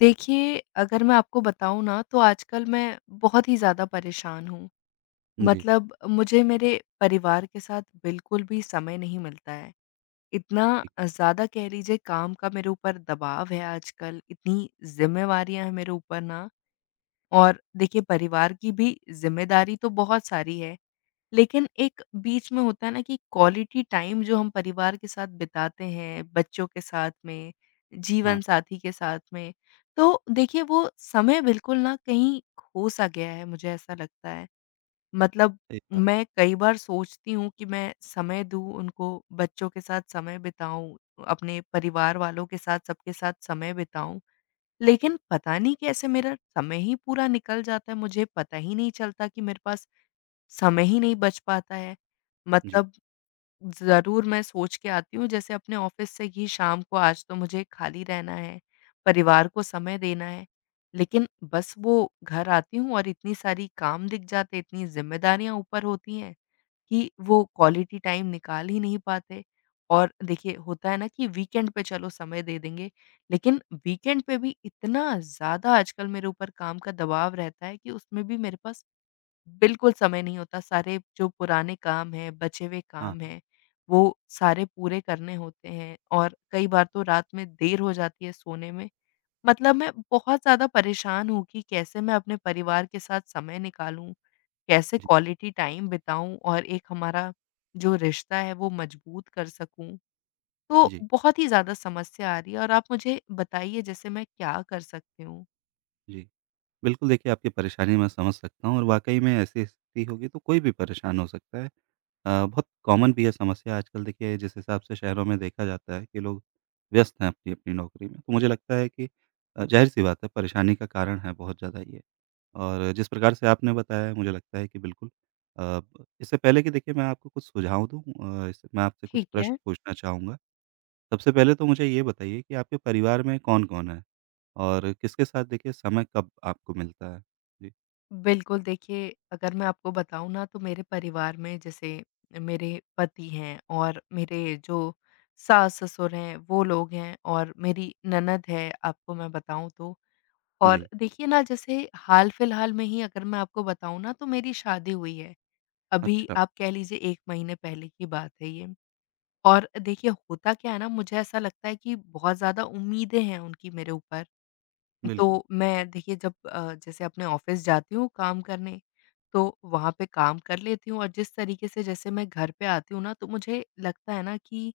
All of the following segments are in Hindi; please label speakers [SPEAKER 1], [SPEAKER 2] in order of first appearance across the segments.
[SPEAKER 1] देखिए, अगर मैं आपको बताऊँ ना तो आजकल मैं बहुत ही ज़्यादा परेशान हूँ।
[SPEAKER 2] जी,
[SPEAKER 1] मतलब मुझे मेरे परिवार के साथ बिल्कुल भी समय नहीं मिलता है। इतना ज़्यादा कह लीजिए काम का मेरे ऊपर दबाव है आजकल, इतनी ज़िम्मेवारियाँ हैं मेरे ऊपर ना, और देखिए परिवार की भी ज़िम्मेदारी तो बहुत सारी है। लेकिन एक बीच में होता है ना कि क्वालिटी टाइम जो हम परिवार के साथ बिताते हैं, बच्चों के साथ में,
[SPEAKER 2] हाँ,
[SPEAKER 1] जीवन साथी के साथ में, तो देखिए वो समय बिल्कुल ना कहीं खो-सा गया है, मुझे ऐसा लगता है। मतलब
[SPEAKER 2] सही बात।
[SPEAKER 1] मैं कई बार सोचती हूँ कि मैं समय दूँ उनको, बच्चों के साथ समय बिताऊँ, अपने परिवार वालों के साथ, सबके साथ समय बिताऊँ, लेकिन पता नहीं कैसे मेरा समय ही पूरा निकल जाता है, मुझे पता ही नहीं चलता कि मेरे पास समय ही नहीं बच पाता है।
[SPEAKER 2] जी,
[SPEAKER 1] मतलब ज़रूर मैं सोच के आती हूँ जैसे अपने ऑफ़िस से कि शाम को आज तो मुझे खाली रहना है, परिवार को समय देना है। लेकिन बस वो घर आती हूँ और इतनी सारी काम दिख जाते, इतनी ज़िम्मेदारियाँ ऊपर होती हैं कि वो क्वालिटी टाइम निकाल ही नहीं पाते। और देखिए होता है ना कि वीकेंड पे चलो समय दे देंगे, लेकिन वीकेंड पे भी इतना ज़्यादा आजकल मेरे ऊपर काम का दबाव रहता है कि उसमें भी मेरे पास बिल्कुल समय नहीं होता, सारे जो पुराने काम हैं, बचे हुए
[SPEAKER 2] हाँ,
[SPEAKER 1] काम
[SPEAKER 2] हाँ,
[SPEAKER 1] हैं, वो सारे पूरे करने होते हैं, और कई बार तो रात में देर हो जाती है सोने में। मतलब मैं बहुत ज़्यादा परेशान हूँ कि कैसे मैं अपने परिवार के साथ समय निकालूँ, कैसे
[SPEAKER 2] जी,
[SPEAKER 1] क्वालिटी टाइम बिताऊँ और एक हमारा जो रिश्ता है वो मजबूत कर सकूँ। तो
[SPEAKER 2] जी,
[SPEAKER 1] बहुत ही ज़्यादा समस्या आ रही है, और आप मुझे बताइए जैसे मैं क्या कर सकती हूँ?
[SPEAKER 2] जी। बिल्कुल, देखिए आपकी परेशानी मैं समझ सकता हूँ और वाक़ई में ऐसी स्थिति होगी तो कोई भी परेशान हो सकता है। बहुत कॉमन भी है समस्या आजकल, देखिए जिस हिसाब से शहरों में देखा जाता है कि लोग व्यस्त हैं अपनी-अपनी नौकरी में। तो मुझे लगता है कि ज़ाहिर-सी बात है, परेशानी का कारण है बहुत ज़्यादा ये। और जिस प्रकार से आपने बताया है, मुझे लगता है कि बिल्कुल अ, इससे पहले कि देखिए मैं आपको कुछ सुझाव दूँ, इससे मैं आपसे कुछ
[SPEAKER 1] ठीक
[SPEAKER 2] प्रश्न
[SPEAKER 1] है।
[SPEAKER 2] पूछना चाहूँगा। सबसे पहले तो मुझे ये बताइए कि आपके परिवार में कौन-कौन है? और किसके साथ देखिए समय कब आपको मिलता है? जी,
[SPEAKER 1] बिल्कुल, देखिए अगर मैं आपको बताऊँ ना तो मेरे परिवार में जैसे मेरे पति हैं और मेरे जो सास-ससुर हैं वो लोग हैं और मेरी ननद है, आपको मैं बताऊँ तो। और
[SPEAKER 2] जी,
[SPEAKER 1] देखिए ना जैसे हाल-फिलहाल में ही अगर मैं आपको बताऊँ ना तो मेरी शादी हुई है। अभी
[SPEAKER 2] अच्छा,
[SPEAKER 1] आप कह लीजिए 1 महीने पहले की बात है ये। और देखिए होता क्या है ना, मुझे ऐसा लगता है कि बहुत ज़्यादा उम्मीदें हैं उनकी मेरे ऊपर।
[SPEAKER 2] बिल्कुल।
[SPEAKER 1] तो मैं देखिए जब जैसे अपने ऑफ़िस जाती हूँ काम करने, तो वहाँ पे काम कर लेती हूँ और जिस तरीके से जैसे मैं घर पे आती हूँ ना, तो मुझे लगता है ना कि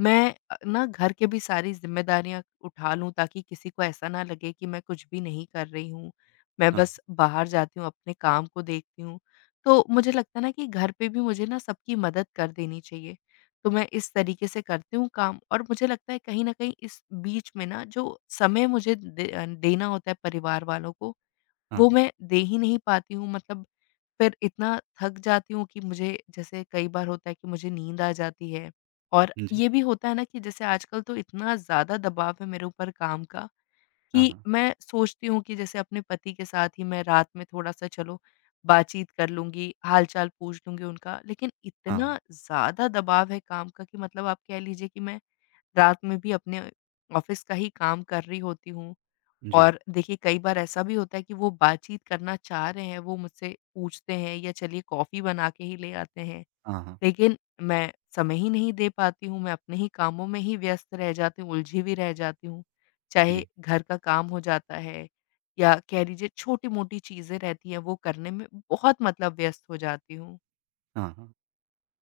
[SPEAKER 1] मैं ना घर के भी सारी ज़िम्मेदारियाँ उठा लूँ ताकि किसी को ऐसा ना लगे कि मैं कुछ भी नहीं कर रही हूँ। मैं
[SPEAKER 2] हाँ,
[SPEAKER 1] बस बाहर जाती हूँ, अपने काम को देखती हूँ। तो मुझे लगता है ना कि घर पे भी मुझे ना सबकी मदद कर देनी चाहिए। तो मैं इस तरीके से करती हूँ काम, और मुझे लगता है कहीं न कहीं इस बीच में ना जो समय मुझे देना होता है परिवार वालों को,
[SPEAKER 2] हाँ,
[SPEAKER 1] वो
[SPEAKER 2] हाँ,
[SPEAKER 1] मैं दे ही नहीं पाती हूँ। मतलब फिर इतना थक जाती हूँ कि मुझे जैसे कई बार होता है कि मुझे नींद आ जाती है, और
[SPEAKER 2] जी,
[SPEAKER 1] ये भी होता है ना कि जैसे आजकल तो इतना ज़्यादा दबाव है मेरे ऊपर काम का
[SPEAKER 2] हाँ,
[SPEAKER 1] कि
[SPEAKER 2] हाँ,
[SPEAKER 1] मैं सोचती हूँ कि जैसे अपने पति के साथ ही मैं रात में थोड़ा-सा चलो बातचीत कर लूँगी, हाल-चाल पूछ लूँगी उनका। लेकिन
[SPEAKER 2] हाँ, हाँ,
[SPEAKER 1] इतना ज़्यादा दबाव है काम का कि मतलब आप कह लीजिए कि मैं रात में भी अपने ऑफ़िस का ही काम कर रही होती हूँ।
[SPEAKER 2] जी,
[SPEAKER 1] और देखिए कई बार ऐसा भी होता है कि वो बातचीत करना चाह रहे हैं, वो मुझसे पूछते हैं या चलिए कॉफ़ी बना के ही ले आते हैं।
[SPEAKER 2] हाँ, हाँ,
[SPEAKER 1] लेकिन मैं समय ही नहीं दे पाती हूँ, मैं अपने ही कामों में ही व्यस्त रह जाती हूँ, उलझी हुई रह जाती हूँ। चाहे
[SPEAKER 2] जी,
[SPEAKER 1] घर का काम हो जाता है या कह लीजिए छोटी-मोटी चीज़ें रहती हैं, वो करने में बहुत मतलब व्यस्त हो जाती हूँ।
[SPEAKER 2] हाँ, हाँ।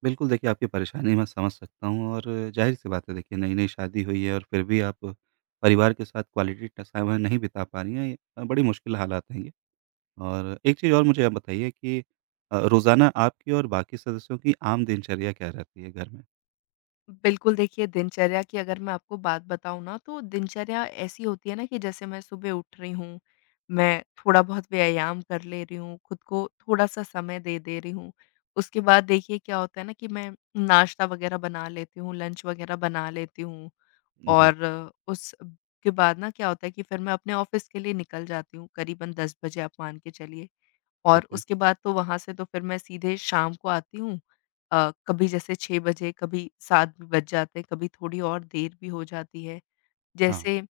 [SPEAKER 2] बिल्कुल, देखिए आपकी परेशानी मैं समझ सकता हूँ और ज़ाहिर-सी बात है, देखिए नई-नई शादी हुई है और फिर भी आप परिवार के साथ क्वालिटी ट समय नहीं बिता पा रही हैं, ये बड़ी मुश्किल हालात हैं ये। और एक चीज़ और मुझे आप बताइए कि रोज़ाना आपकी और बाकी सदस्यों की आम दिनचर्या क्या रहती है घर में?
[SPEAKER 1] बिल्कुल, देखिए दिनचर्या की अगर मैं आपको बात बताऊँ ना तो दिनचर्या ऐसी होती है ना कि जैसे मैं सुबह उठ रही हूँ, मैं थोड़ा-बहुत व्यायाम कर ले रही हूँ, खुद को थोड़ा-सा समय दे दे रही हूँ। उसके बाद देखिए क्या होता है ना कि मैं नाश्ता वग़ैरह बना लेती हूँ, लंच वग़ैरह बना लेती हूँ,
[SPEAKER 2] जी,
[SPEAKER 1] और उसके बाद ना क्या होता है कि फिर मैं अपने ऑफ़िस के लिए निकल जाती हूँ, करीबन 10 बजे आप मान के चलिए। और
[SPEAKER 2] ठीक है।
[SPEAKER 1] उसके बाद तो वहाँ से तो फिर मैं सीधे शाम को आती हूँ। कभी जैसे 6 बजे, कभी 7 भी बज जाते हैं, कभी थोड़ी और देर भी हो जाती है।
[SPEAKER 2] हाँ,
[SPEAKER 1] जैसे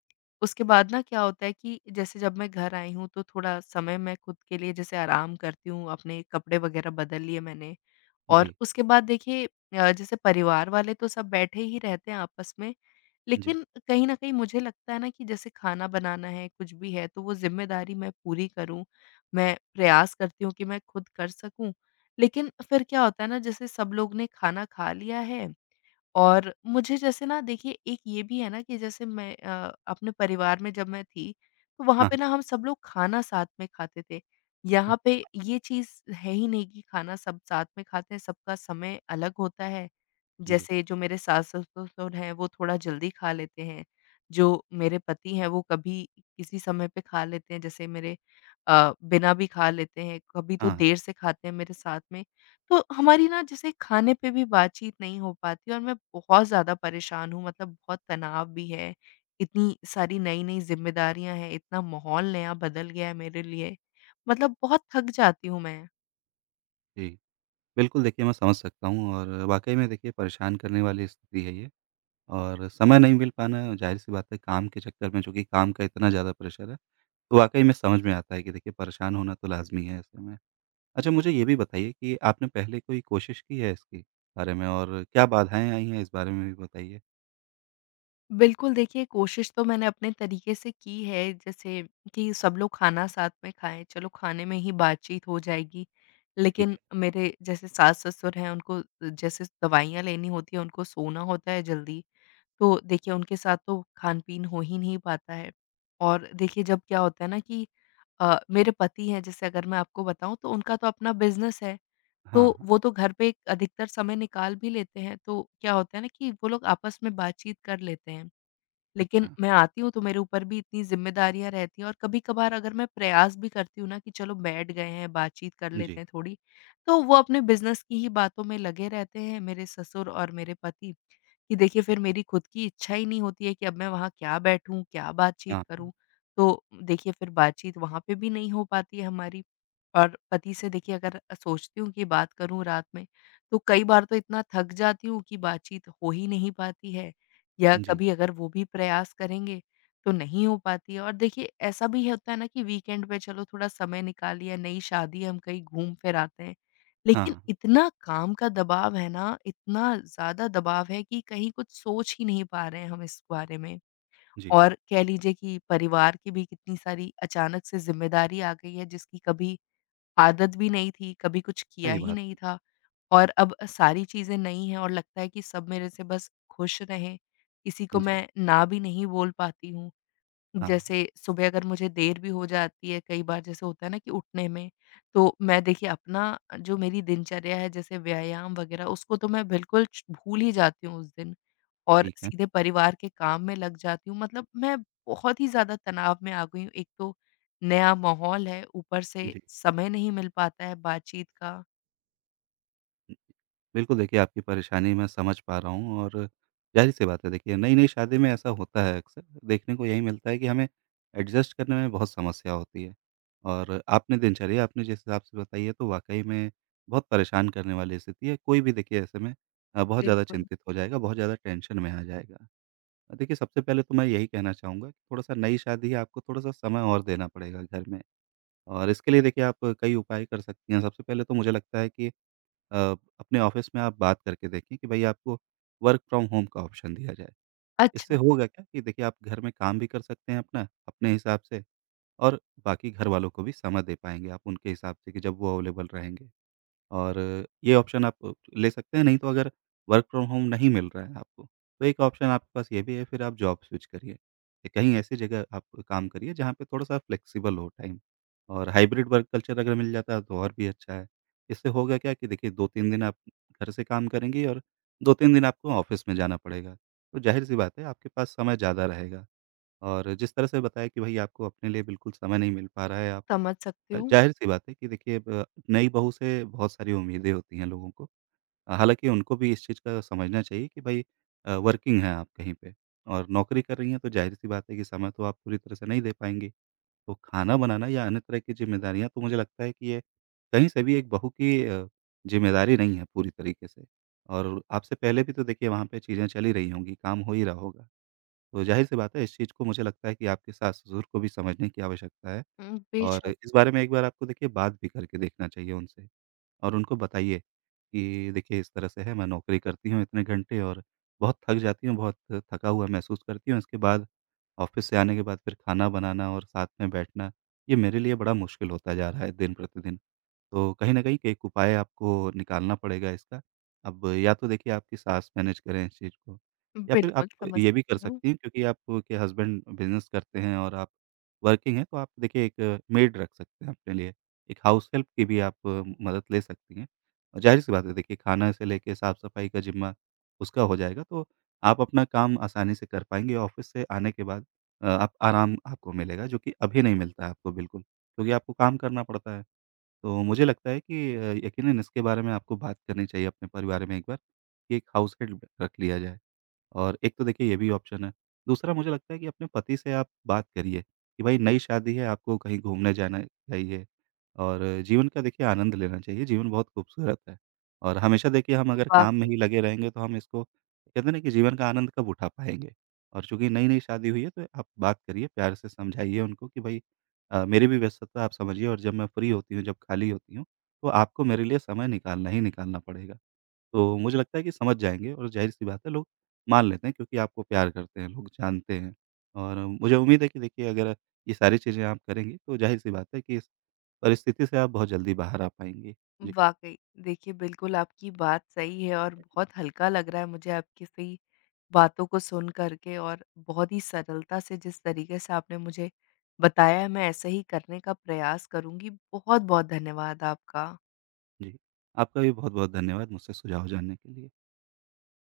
[SPEAKER 1] उसके बाद ना क्या होता है कि जैसे जब मैं घर आई हूँ, तो थोड़ा समय मैं खुद के लिए जैसे आराम करती हूँ, अपने कपड़े वगैरह बदल लिए मैंने। और
[SPEAKER 2] जी,
[SPEAKER 1] उसके बाद देखिए जैसे परिवार वाले तो सब बैठे ही रहते हैं आपस में,
[SPEAKER 2] जी।
[SPEAKER 1] लेकिन कहीं न कहीं मुझे लगता है ना कि जैसे खाना बनाना है, कुछ भी है, तो वो ज़िम्मेदारी मैं पूरी करूँ। मैं प्रयास करती हूँ कि मैं खुद कर सकूँ। लेकिन फिर क्या होता है ना, जैसे सब लोग ने खाना खा लिया है और मुझे जैसे ना देखिए एक ये भी है ना कि जैसे मैं अपने परिवार में जब मैं थी, तो वहाँ
[SPEAKER 2] हाँ,
[SPEAKER 1] पे
[SPEAKER 2] हाँ,
[SPEAKER 1] ना हम सब लोग खाना साथ में खाते थे।
[SPEAKER 2] हाँ,
[SPEAKER 1] यहाँ पे ये चीज़ है ही नहीं कि खाना सब साथ में खाते हैं, सबका समय अलग होता है।
[SPEAKER 2] जी।
[SPEAKER 1] जैसे जो मेरे सास-ससुर हैं, वो थोड़ा जल्दी खा लेते हैं। जो मेरे पति हैं, वो कभी किसी समय पे खा लेते हैं, जैसे मेरे बिना भी खा लेते हैं, कभी तो
[SPEAKER 2] हाँ, हाँ,
[SPEAKER 1] देर से खाते हैं मेरे साथ में। तो हमारी ना जैसे खाने पे भी बातचीत नहीं हो पाती, और मैं बहुत ज़्यादा परेशान हूँ, मतलब बहुत तनाव भी है। इतनी सारी नई-नई ज़िम्मेदारियाँ हैं, इतना माहौल नया बदल गया है मेरे लिए, मतलब बहुत थक जाती हूँ मैं।
[SPEAKER 2] जी। बिल्कुल, देखिए मैं समझ सकता हूँ और वाक़ई में देखिए परेशान करने वाली स्थिति है ये, और समय नहीं मिल पाना ज़ाहिर-सी बात है, काम के चक्कर में चूँकि काम का इतना ज़्यादा प्रेशर है, तो वाक़ई में समझ में आता है कि देखिए परेशान होना तो लाज़मी है ऐसे में। अच्छा, मुझे ये भी बताइए कि आपने पहले कोई कोशिश की है इसके बारे में, और क्या बाधाएँ आई हैं इस बारे में भी बताइए?
[SPEAKER 1] बिल्कुल देखिए कोशिश तो मैंने अपने तरीके से की है, जैसे कि सब लोग खाना साथ में खाएँ, चलो खाने में ही बातचीत हो जाएगी।
[SPEAKER 2] ठीक
[SPEAKER 1] लेकिन
[SPEAKER 2] है।
[SPEAKER 1] मेरे जैसे सास-ससुर हैं उनको जैसे दवाइयाँ लेनी होती हैं, उनको सोना होता है जल्दी। तो देखिए उनके साथ तो खान-पीन हो ही नहीं पाता है। और देखिए जब क्या होता है ना कि मेरे पति हैं जैसे अगर मैं आपको बताऊँ तो उनका तो अपना बिज़नेस है,
[SPEAKER 2] हाँ,
[SPEAKER 1] तो
[SPEAKER 2] हाँ,
[SPEAKER 1] वो तो घर पे अधिकतर समय निकाल भी लेते हैं, तो क्या होता है ना कि वो लोग आपस में बातचीत कर लेते हैं। लेकिन
[SPEAKER 2] अच्छा।
[SPEAKER 1] मैं आती हूँ तो मेरे ऊपर भी इतनी ज़िम्मेदारियाँ रहती हैं, और कभी-कभार अगर मैं प्रयास भी करती हूँ ना कि चलो बैठ गए हैं, बातचीत कर
[SPEAKER 2] जी।
[SPEAKER 1] लेते हैं थोड़ी, तो वो अपने बिज़नेस की ही बातों में लगे रहते हैं, मेरे ससुर और मेरे पति। कि देखिए फिर मेरी खुद की इच्छा ही नहीं होती है कि अब मैं वहाँ क्या बैठूँ, क्या बातचीत
[SPEAKER 2] हाँ, हाँ,
[SPEAKER 1] करूँ? तो देखिए फिर बातचीत वहाँ पे भी नहीं हो पाती है हमारी। और पति से देखिए अगर सोचती हूँ कि बात करूँ रात में, तो कई बार तो इतना थक जाती हूँ कि बातचीत हो ही नहीं पाती है, या
[SPEAKER 2] जी।
[SPEAKER 1] कभी अगर वो भी प्रयास करेंगे, तो नहीं हो पाती है। और देखिए ऐसा भी होता है ना कि वीकेंड पे चलो थोड़ा समय निकाल लिया, नई शादी है, हम कहीं घूम-फिर आते हैं।
[SPEAKER 2] हाँ,
[SPEAKER 1] लेकिन
[SPEAKER 2] हाँ,
[SPEAKER 1] इतना काम का दबाव है ना, इतना ज़्यादा दबाव है कि कहीं कुछ सोच ही नहीं पा रहे हैं हम इस बारे में।
[SPEAKER 2] जी।
[SPEAKER 1] और कह लीजिए कि परिवार की भी कितनी सारी अचानक से ज़िम्मेदारी आ गई है जिसकी कभी आदत भी नहीं थी, कभी कुछ किया
[SPEAKER 2] सही
[SPEAKER 1] ही
[SPEAKER 2] बात
[SPEAKER 1] नहीं
[SPEAKER 2] है।
[SPEAKER 1] था। और अब सारी चीज़ें नई हैं और लगता है कि सब मेरे से बस खुश रहें, किसी को
[SPEAKER 2] जी,
[SPEAKER 1] मैं ना भी नहीं बोल पाती हूँ।
[SPEAKER 2] हाँ।
[SPEAKER 1] जैसे सुबह अगर मुझे देर भी हो जाती है कई बार, जैसे होता है ना कि उठने में, तो मैं देखिए अपना जो मेरी दिनचर्या है जैसे व्यायाम वगैरह उसको तो मैं बिल्कुल च भूल ही जाती हूँ उस दिन, और
[SPEAKER 2] ठीक है।
[SPEAKER 1] सीधे परिवार के काम में लग जाती हूँ। मतलब मैं बहुत ही ज़्यादा तनाव में आ गई हूँ। एक तो नया माहौल है, ऊपर से
[SPEAKER 2] जी।
[SPEAKER 1] समय नहीं मिल पाता है बातचीत का।
[SPEAKER 2] बिल्कुल, देखिए आपकी परेशानी मैं समझ पा रहा हूँ और ज़ाहिर-सी बात है, देखिए नई-नई शादी में ऐसा होता है अक्सर, देखने को यही मिलता है कि हमें एडजस्ट करने में बहुत समस्या होती है। और आपने दिनचर्या आपने जिस हिसाब से बताई है, तो वाक़ई में बहुत परेशान करने वाली स्थिति है। कोई भी देखिए ऐसे में बहुत ज़्यादा
[SPEAKER 1] बिल्कुल।
[SPEAKER 2] चिंतित हो जाएगा, बहुत ज़्यादा टेंशन में आ जाएगा। देखिए सबसे पहले तो मैं यही कहना चाहूँगा कि थोड़ा-सा नई शादी है, आपको थोड़ा-सा समय और देना पड़ेगा घर में। और इसके लिए देखिए आप कई उपाय कर सकती हैं। सबसे पहले तो मुझे लगता है कि अ, अपने ऑफ़िस में आप बात करके देखें कि भई आपको वर्क फ्रॉम होम का ऑप्शन दिया जाए। इससे
[SPEAKER 1] अच्छा,
[SPEAKER 2] होगा क्या कि देखिए आप घर में काम भी कर सकते हैं अपना, अपने हिसाब से, और बाकी घरवालों को भी समय दे पाएँगे आप उनके हिसाब से कि जब वो अवेलेबल रहेंगे। और ये ऑप्शन आप ले सकते हैं, नहीं तो अगर वर्क फ्रॉम होम नहीं मिल रहा है आपको, तो एक ऑप्शन आपके पास ये भी है, फिर आप जॉब स्विच करिए। या कहीं ऐसी जगह आप काम करिए जहाँ पे थोड़ा-सा फ्लेक्सिबल हो टाइम और हाइब्रिड वर्क कल्चर अगर मिल जाता है तो और भी अच्छा है। इससे होगा क्या कि देखिए 2-3 दिन आप घर से काम करेंगी और 2-3 दिन आपको ऑफ़िस में जाना पड़ेगा। तो ज़ाहिर-सी बात है आपके पास समय ज़्यादा रहेगा, और जिस तरह से बताया कि भई आपको अपने लिए बिल्कुल समय नहीं मिल पा रहा है आप,
[SPEAKER 1] समझ सकती हूँ।
[SPEAKER 2] ज़ाहिर-सी बात है कि देखिए ब नई बहू से बहुत सारी उम्मीदें होती हैं लोगों को। हालाँकि उनको भी इस चीज़ का समझना चाहिए कि भई वर्किंग हैं आप कहीं पे और नौकरी कर रही हैं, तो ज़ाहिर-सी बात है कि समय तो आप पूरी तरह से नहीं दे पाएँगी। तो खाना बनाना या अन्य तरह की ज़िम्मेदारियाँ, तो मुझे लगता है कि ये कहीं से भी एक बहू की ज़िम्मेदारी नहीं है पूरी तरीके से। और आपसे पहले भी तो देखिए वहाँ पे चीज़ें चल ही रही होंगी, काम हो ही रहा होगा। तो ज़ाहिर-सी बात है इस चीज़ को मुझे लगता है कि आपके सास-ससुर को भी समझने की आवश्यकता है। और
[SPEAKER 1] बेशक,
[SPEAKER 2] इस बारे में एक बार आपको देखिए बात भी करके देखना चाहिए उनसे, और उनको बताइए कि देखिए इस तरह से है, मैं नौकरी करती हूँ इतने घंटे और बहुत थक जाती हूँ, बहुत थका हुआ महसूस करती हूँ। इसके बाद ऑफ़िस से आने के बाद फिर खाना बनाना और साथ में बैठना, ये मेरे लिए बड़ा मुश्किल होता जा रहा है दिन प्रतिदिन। तो कहीं न कहीं कि एक उपाय आपको निकालना पड़ेगा इसका। अब या तो देखिए आपकी सास मैनेज करें इस चीज़ को, या फिर आप
[SPEAKER 1] बिल्कुल समझ
[SPEAKER 2] ये भी कर
[SPEAKER 1] सकती हूँ।
[SPEAKER 2] सकती हैं क्योंकि आपके हस्बैंड बिज़नेस करते हैं और आप वर्किंग हैं, तो आप देखिए एक मेड रख सकते हैं अपने लिए। एक हाउस हेल्प की भी आप मदद ले सकती हैं। और ज़ाहिर-सी बात है, देखिए खाना से लेके साफ-सफाई का ज़िम्मा उसका हो जाएगा, तो आप अपना काम आसानी से कर पाएँगे। ऑफ़िस से आने के बाद आप आराम, आपको मिलेगा जो कि अभी नहीं मिलता है आपको बिल्कुल, क्योंकि आपको काम करना पड़ता है। तो मुझे लगता है कि यकीनन इसके बारे में आपको बात करनी चाहिए अपने परिवार में एक बार कि एक हाउस हेल्प रख लिया जाए। और एक तो देखिए ये भी ऑप्शन है। दूसरा मुझे लगता है कि अपने पति से आप बात करिए कि भाई नई शादी है, आपको कहीं घूमने जाना चाहिए और जीवन का देखिए आनंद लेना चाहिए, जीवन बहुत खूबसूरत है। और हमेशा देखिए हम अगर
[SPEAKER 1] वाक़
[SPEAKER 2] काम में ही लगे रहेंगे तो हम इसको कहते हैं ना कि जीवन का आनंद कब उठा पाएँगे? और चूँकि नई-नई शादी हुई है तो आप बात करिए, प्यार से समझाइए उनको कि भाई मेरी भी व्यस्तता आप समझिए, और जब मैं फ्री होती हूँ, जब खाली होती हूँ, तो आपको मेरे लिए समय निकालना ही निकालना पड़ेगा। तो मुझे लगता है कि समझ जाएँगे और ज़ाहिर-सी बात है लोग मान लेते हैं, क्योंकि आपको प्यार करते हैं लोग, जानते हैं। और मुझे उम्मीद है कि देखिए अगर ये सारी चीज़ें आप करेंगे तो ज़ाहिर-सी बात है कि इस परिस्थिति से आप बहुत जल्दी बाहर आ पाएँगे। जी,
[SPEAKER 1] वाक़ई। देखिए, बिल्कुल आपकी बात सही है और बहुत हल्का लग रहा है मुझे आपकी सही बातों को सुन कर के, और बहुत ही सरलता से जिस तरीके से आपने मुझे बताया है, मैं ऐसा ही करने का प्रयास करूँगी। बहुत-बहुत धन्यवाद आपका।
[SPEAKER 2] जी। आपका भी बहुत-बहुत धन्यवाद मुझसे सुझाव जानने के लिए।